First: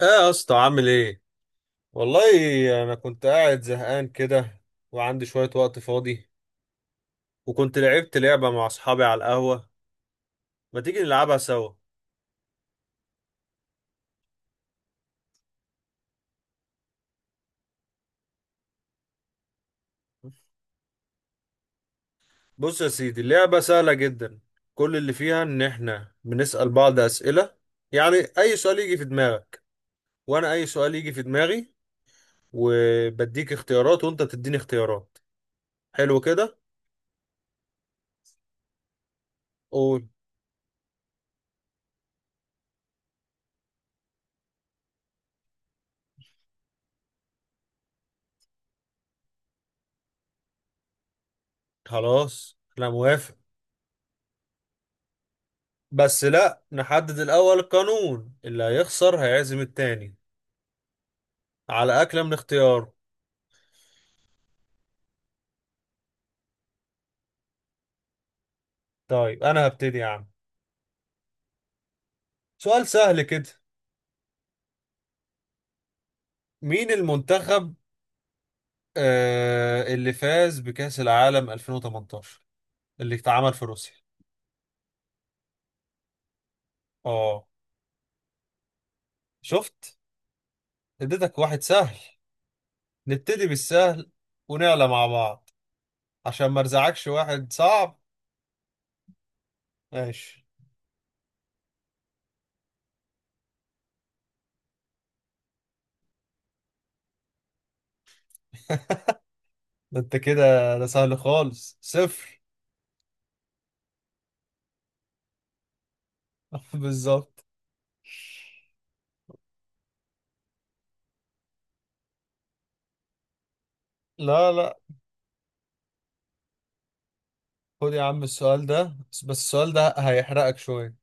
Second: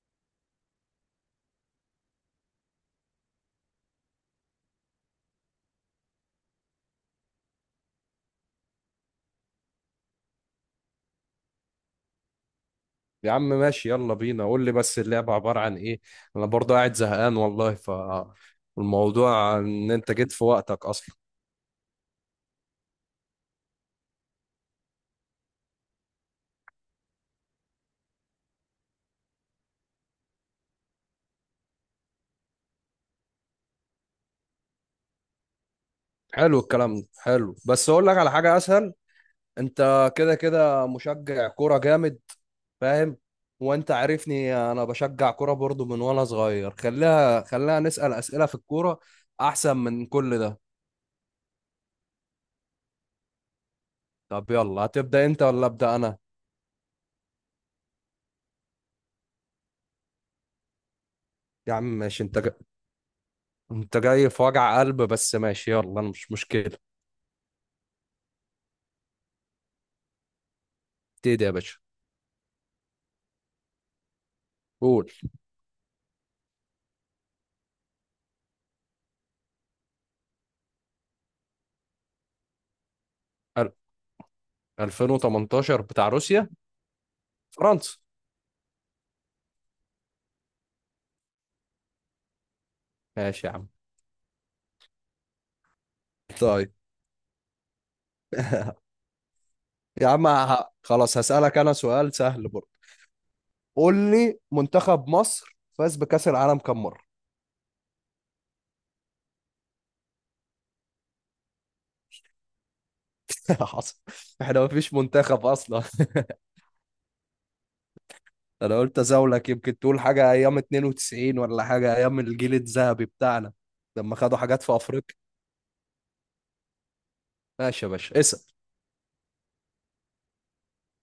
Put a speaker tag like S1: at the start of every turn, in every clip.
S1: ايه يا اسطى عامل ايه؟ والله انا كنت قاعد زهقان كده، وعندي شوية وقت فاضي، وكنت لعبت لعبة مع اصحابي على القهوة. ما تيجي نلعبها سوا؟
S2: يا عم ماشي، يلا بينا. قول لي بس اللعبة عبارة عن ايه. انا برضه قاعد زهقان والله. الموضوع ان انت جيت في وقتك اصلا.
S1: بص يا سيدي، اللعبة سهلة جدا. كل اللي فيها ان احنا بنسأل بعض اسئلة، يعني اي سؤال يجي في دماغك، وانا اي سؤال يجي في دماغي، وبديك اختيارات وانت تديني اختيارات. حلو كده.
S2: حلو، الكلام ده حلو، بس اقول لك على حاجة اسهل.
S1: قول.
S2: انت كده كده مشجع كورة جامد، فاهم؟ وانت عارفني انا بشجع كورة برضه من وانا صغير. خليها نسأل اسئلة في الكورة، احسن من كل ده.
S1: خلاص انا موافق.
S2: طب يلا، هتبدأ انت ولا ابدأ انا؟
S1: بس لا، نحدد الاول قانون اللي هيخسر هيعزم التاني
S2: يا عم
S1: على أكلة
S2: ماشي.
S1: من اختيار.
S2: انت جاي في وجع قلب، بس ماشي يلا، أنا مش مشكلة.
S1: طيب أنا هبتدي يا عم.
S2: ابتدي يا باشا.
S1: سؤال سهل كده.
S2: قول.
S1: مين المنتخب اللي فاز بكأس العالم 2018 اللي اتعمل في
S2: ال-
S1: روسيا؟
S2: 2018 بتاع روسيا؟
S1: اه.
S2: فرنسا.
S1: شفت؟ اديتك واحد سهل، نبتدي
S2: ماشي يا عم.
S1: بالسهل ونعلى مع بعض عشان ما
S2: طيب
S1: ارزعكش واحد صعب.
S2: يا عم،
S1: ماشي.
S2: خلاص هسألك أنا سؤال سهل برضه. قول لي منتخب مصر فاز بكأس العالم كم مرة؟
S1: ده انت كده، ده سهل خالص، صفر.
S2: حصل، احنا ما فيش منتخب أصلا.
S1: بالظبط.
S2: أنا قلت أزاولك يمكن تقول حاجة أيام 92 ولا حاجة أيام الجيل الذهبي بتاعنا، لما خدوا
S1: لا
S2: حاجات في
S1: لا.
S2: أفريقيا. ماشي يا
S1: خد يا
S2: باشا،
S1: عم
S2: اسأل.
S1: السؤال ده، بس السؤال ده هيحرقك شوية.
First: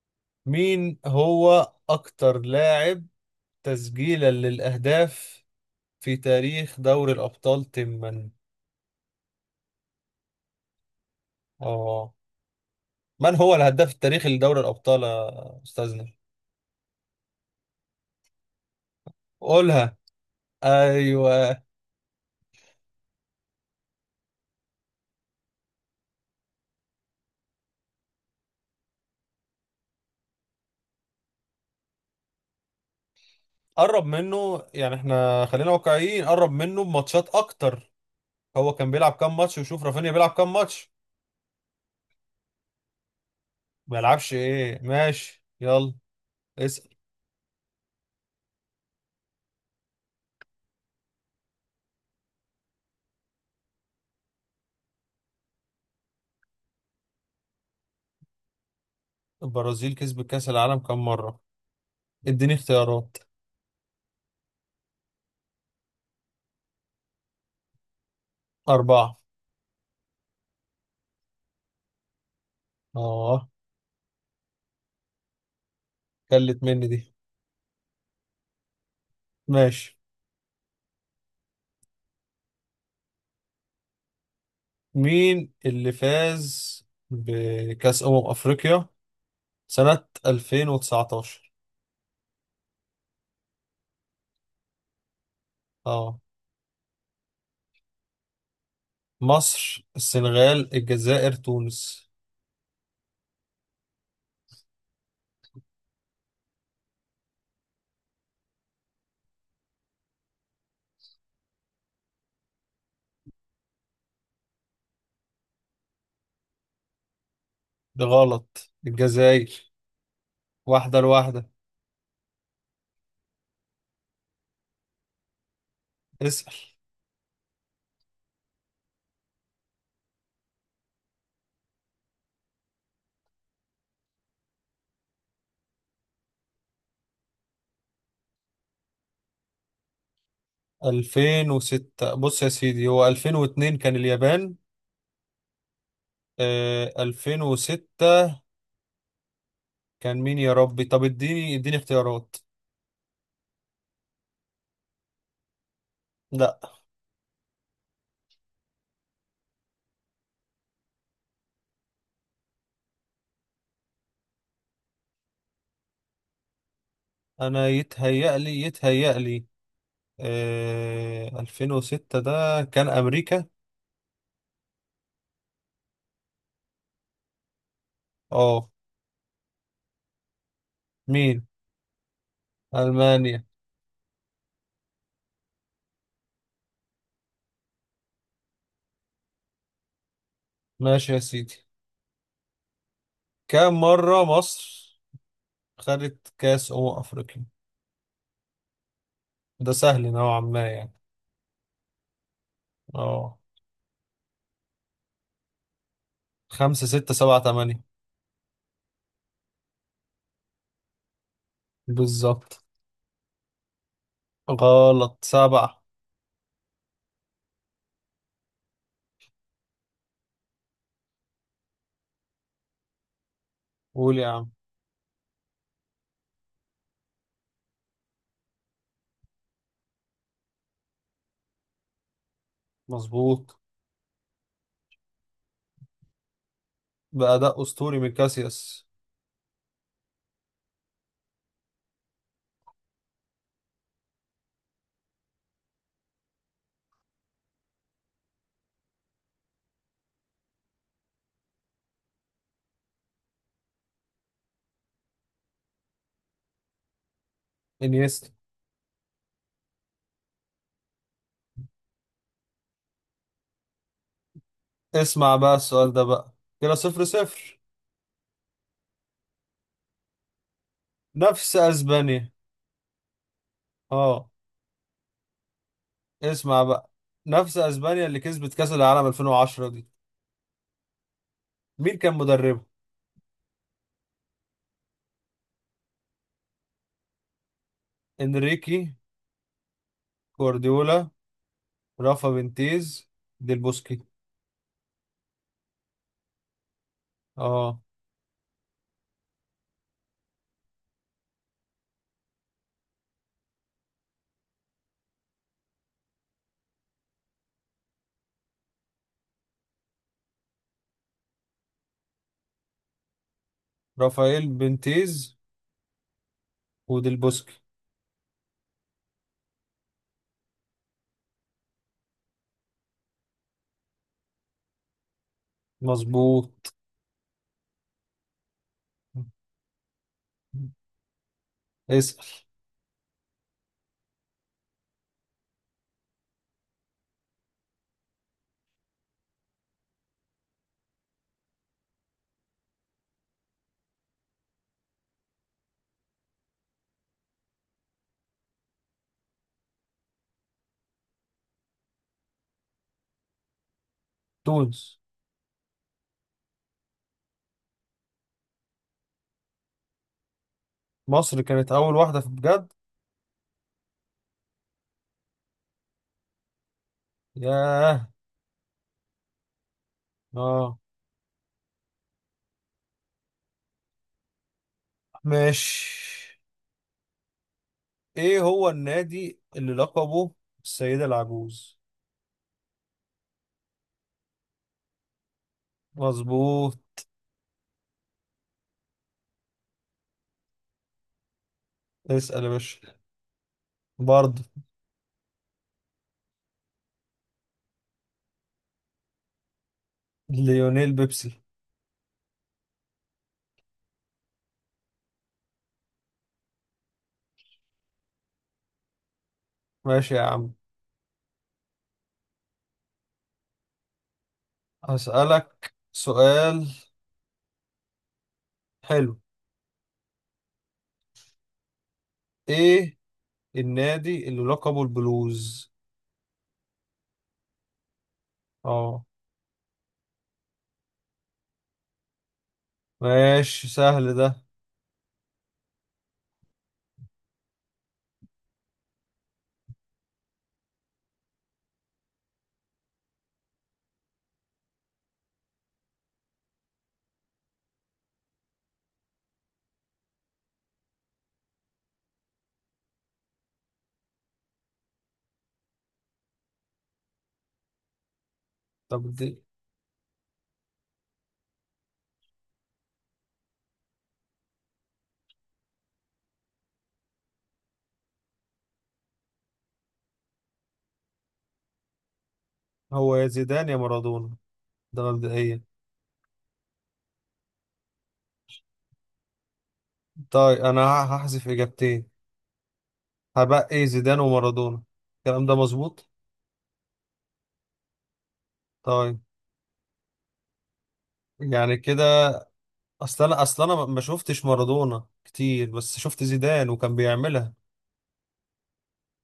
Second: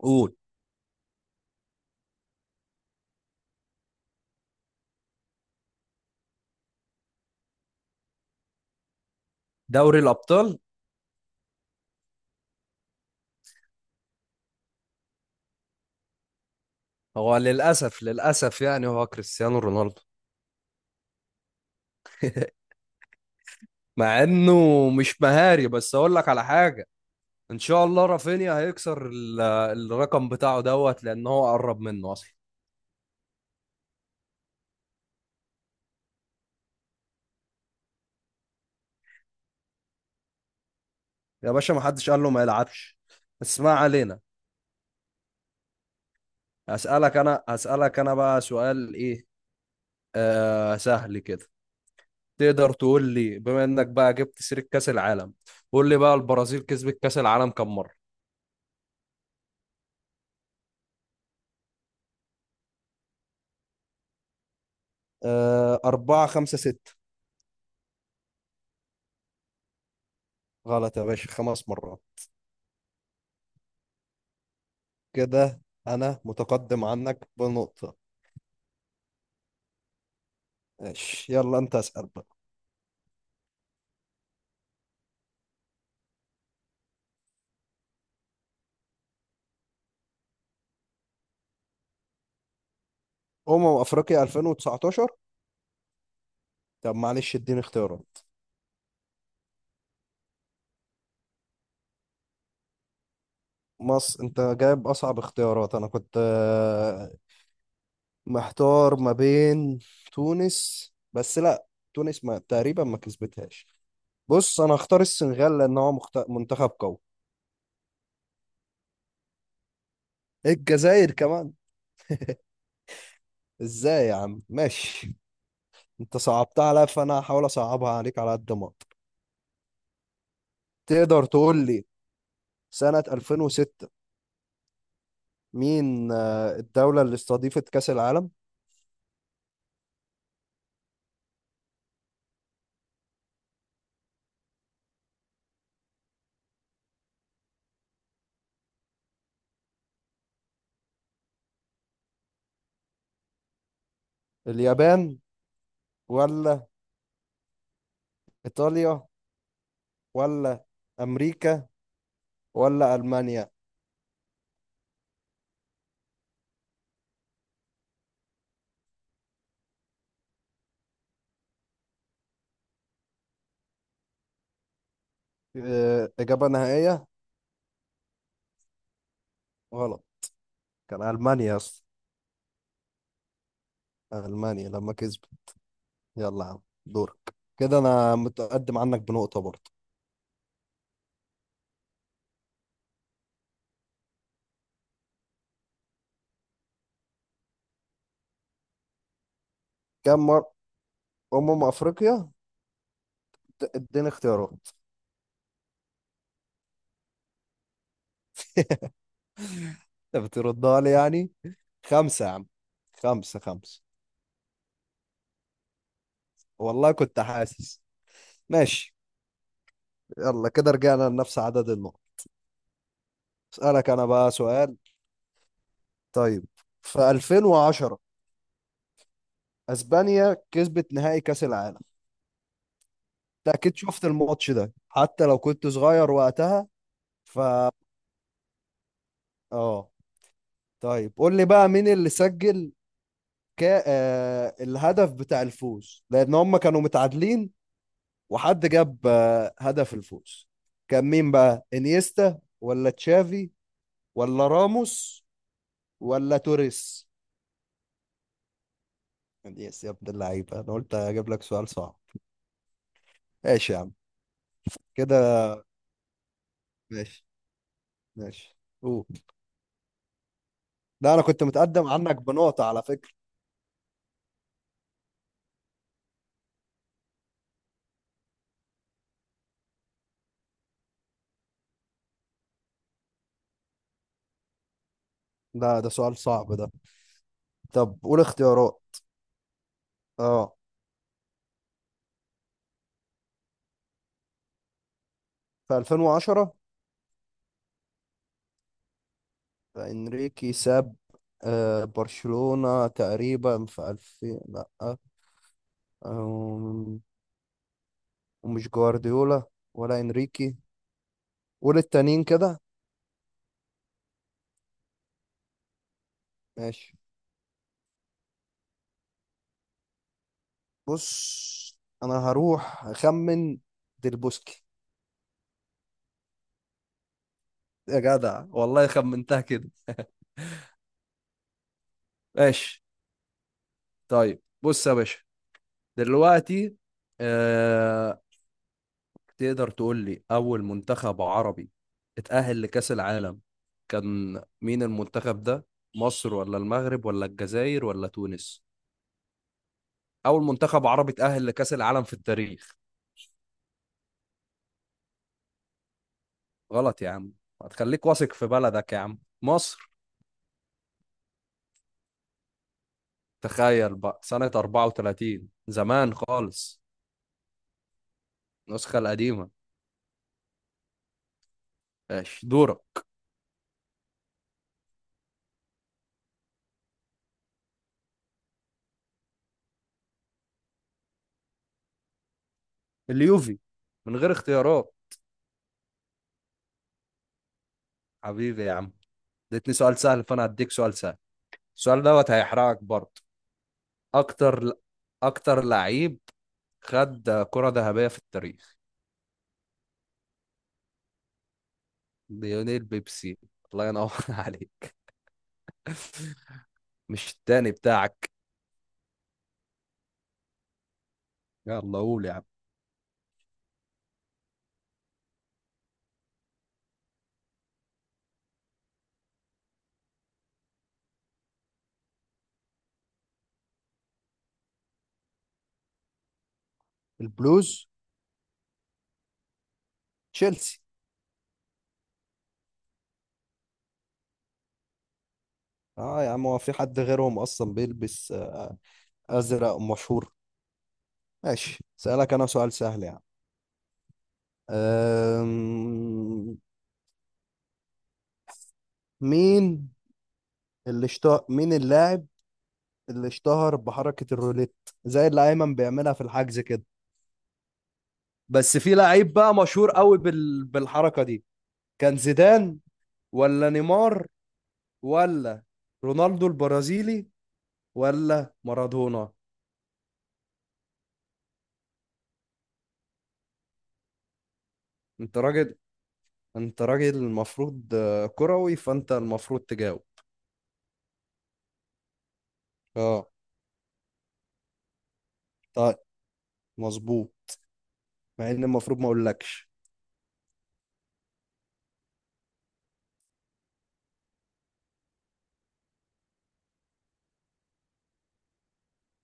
S2: قول.
S1: مين هو أكتر لاعب تسجيلا للأهداف في تاريخ دوري الأبطال تما؟
S2: دوري الأبطال؟
S1: آه، من هو الهداف التاريخي لدوري الأبطال يا أستاذنا؟
S2: هو للأسف، للأسف، يعني هو كريستيانو
S1: قولها.
S2: رونالدو،
S1: أيوه.
S2: مع انه مش مهاري. بس اقول لك على حاجه، ان شاء الله رافينيا هيكسر الرقم بتاعه دوت، لان هو قرب منه اصلا.
S1: قرب منه، يعني إحنا خلينا واقعيين، قرب منه بماتشات أكتر. هو كان بيلعب كام ماتش وشوف رافينيا بيلعب كام ماتش.
S2: يا باشا، ما حدش قال له ما يلعبش، بس ما
S1: ما
S2: علينا.
S1: يلعبش إيه، ماشي يلا. اسأل.
S2: هسألك انا بقى سؤال ايه. آه، سهل كده. تقدر تقول لي، بما انك بقى جبت سيرة كأس العالم، قول لي بقى البرازيل كسبت كأس العالم كم مرة؟
S1: البرازيل كسبت كأس العالم كام مرة؟ اديني اختيارات.
S2: آه، أربعة، خمسة، ستة؟
S1: أربعة.
S2: غلط يا باشا، خمس مرات.
S1: آه.
S2: كده أنا
S1: كلت
S2: متقدم
S1: مني دي.
S2: عنك بنقطة.
S1: ماشي.
S2: ماشي، يلا أنت اسأل بقى.
S1: مين اللي فاز بكأس أمم أفريقيا سنة 2019؟
S2: افريقيا 2019؟
S1: اه.
S2: طب معلش اديني اختيارات.
S1: مصر، السنغال، الجزائر، تونس.
S2: مصر؟ انت جايب اصعب اختيارات. انا كنت محتار ما بين تونس، بس لا، تونس ما تقريبا ما كسبتهاش. بص، انا هختار السنغال لان هو منتخب قوي.
S1: ده غلط، الجزائر. واحدة
S2: الجزائر
S1: لواحدة.
S2: كمان؟ ازاي يا عم؟ ماشي. انت
S1: اسأل.
S2: صعبتها عليا فانا هحاول اصعبها عليك على قد ما اقدر. تقدر تقول لي سنة 2006 مين الدولة اللي استضيفت كأس العالم؟
S1: 2006. بص يا سيدي، هو 2002 كان اليابان. آه، 2006 كان مين يا ربي؟ طب اديني اختيارات.
S2: اليابان
S1: لا.
S2: ولا إيطاليا ولا أمريكا ولا ألمانيا؟
S1: انا يتهيأ لي آه 2006 ده كان امريكا.
S2: آه، إجابة نهائية.
S1: اه.
S2: غلط، كان
S1: مين؟
S2: ألمانيا أصلا.
S1: ألمانيا.
S2: ألمانيا لما كسبت. يلا يا عم دورك. كده أنا متقدم عنك بنقطة برضه.
S1: ماشي يا سيدي. كم مرة مصر خدت كأس أمم أفريقيا؟ ده سهل
S2: كم
S1: نوعا
S2: مرة
S1: ما يعني.
S2: أمم أفريقيا؟
S1: اه.
S2: اديني اختيارات.
S1: خمسة ستة سبعة تمانية.
S2: أنت بتردها لي يعني. خمسة يا عم.
S1: بالظبط.
S2: خمسة، خمسة.
S1: غلط، سبعة.
S2: والله كنت حاسس. ماشي. يلا كده رجعنا لنفس عدد النقط. أسألك أنا
S1: قول يا
S2: بقى
S1: عم.
S2: سؤال. طيب، في 2010 أسبانيا كسبت نهائي كأس العالم، انت
S1: مظبوط.
S2: اكيد شفت الماتش ده حتى لو كنت صغير وقتها. ف
S1: بأداء أسطوري من كاسياس.
S2: اه. طيب قول لي بقى مين اللي سجل الهدف بتاع الفوز، لان هم كانوا متعادلين وحد جاب هدف الفوز. كان مين بقى، انيستا ولا تشافي ولا راموس ولا توريس؟
S1: إنيستا.
S2: يا ابن اللعيبه، انا قلت اجيب لك سؤال صعب. ماشي يا عم.
S1: اسمع
S2: كده.
S1: بقى السؤال ده بقى. كده صفر
S2: ماشي،
S1: صفر.
S2: ماشي، قول. لا، انا كنت
S1: نفس
S2: متقدم عنك
S1: أسبانيا.
S2: بنقطة على فكرة.
S1: اه. اسمع بقى. نفس أسبانيا اللي كسبت كأس العالم 2010 دي، مين كان مدربها؟
S2: ده سؤال صعب ده. طب قول اختيارات.
S1: إنريكي،
S2: اه.
S1: كوارديولا، رافا بنتيز، ديل بوسكي.
S2: في 2010.
S1: اه.
S2: انريكي ساب آه، برشلونة تقريبا في 2000. لا آه، ومش جوارديولا ولا انريكي ولا التانيين كده.
S1: رافائيل بنتيز
S2: ماشي.
S1: وديل بوسكي.
S2: بص انا هروح اخمن، ديلبوسكي.
S1: مظبوط.
S2: يا جدع والله خمنتها كده.
S1: اسأل
S2: ماشي. طيب بص يا باشا، دلوقتي، آه، تقدر تقول لي أول منتخب عربي اتأهل لكأس العالم؟ كان مين المنتخب ده؟ مصر ولا المغرب ولا الجزائر ولا تونس؟ أول منتخب عربي اتأهل لكأس العالم في التاريخ.
S1: تونس
S2: غلط يا عم. هتخليك واثق في بلدك يا عم، مصر.
S1: مصر كانت أول واحدة في بجد
S2: تخيل بقى سنة 34، زمان خالص،
S1: ياه
S2: النسخة القديمة.
S1: اه
S2: ماشي دورك.
S1: ماشي ايه هو النادي اللي لقبه السيدة العجوز
S2: اليوفي، من غير اختيارات.
S1: مظبوط
S2: حبيبي يا عم. اديتني سؤال سهل فأنا هديك سؤال سهل. السؤال دوت
S1: اسأل يا باشا
S2: هيحرقك برضه.
S1: برضه.
S2: اكتر اكتر لعيب خد كرة ذهبية في التاريخ.
S1: ليونيل بيبسي.
S2: ليونيل بيبسي؟ الله ينور عليك. مش التاني بتاعك.
S1: ماشي يا عم.
S2: يلا قول يا عم.
S1: هسألك سؤال حلو. ايه النادي اللي لقبه البلوز؟
S2: البلوز؟
S1: اه.
S2: تشيلسي.
S1: ماشي، سهل ده.
S2: اه يا عم، هو في حد غيرهم اصلا بيلبس ازرق مشهور؟ ماشي سألك انا سؤال سهل يعني. أم... مين اللي اشتهر، مين اللاعب اللي اشتهر بحركة الروليت، زي اللي ايمن بيعملها في الحجز كده، بس في
S1: طب دي،
S2: لعيب بقى مشهور قوي بالحركة دي. كان زيدان ولا نيمار ولا رونالدو البرازيلي ولا مارادونا؟
S1: هو يا زيدان يا مارادونا. ده
S2: انت
S1: مبدئيا.
S2: راجل انت راجل المفروض كروي، فانت المفروض تجاوب.
S1: طيب انا هحذف اجابتين.
S2: اه.
S1: هبقى زيدان ومارادونا. الكلام ده
S2: طيب.
S1: مظبوط؟
S2: مظبوط، مع ان المفروض ما
S1: طيب.
S2: اقولكش.
S1: يعني كده، اصل انا ما شفتش مارادونا كتير بس شفت زيدان وكان بيعملها.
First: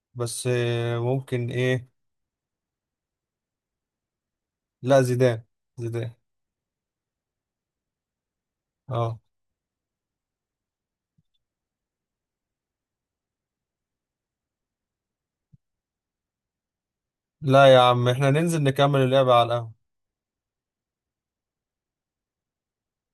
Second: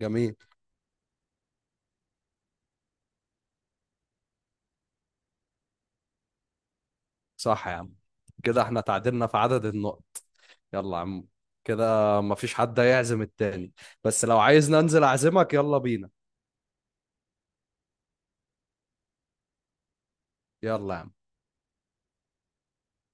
S2: جميل.
S1: بس ممكن ايه. لا، زيدان. زيدان.
S2: صح يا عم. كده احنا
S1: اه.
S2: تعادلنا في عدد النقط. يلا يا عم، كده مفيش حد هيعزم التاني، بس لو عايز ننزل اعزمك يلا بينا.
S1: لا يا عم، احنا ننزل نكمل اللعبة على القهوة.
S2: يلا يا عم.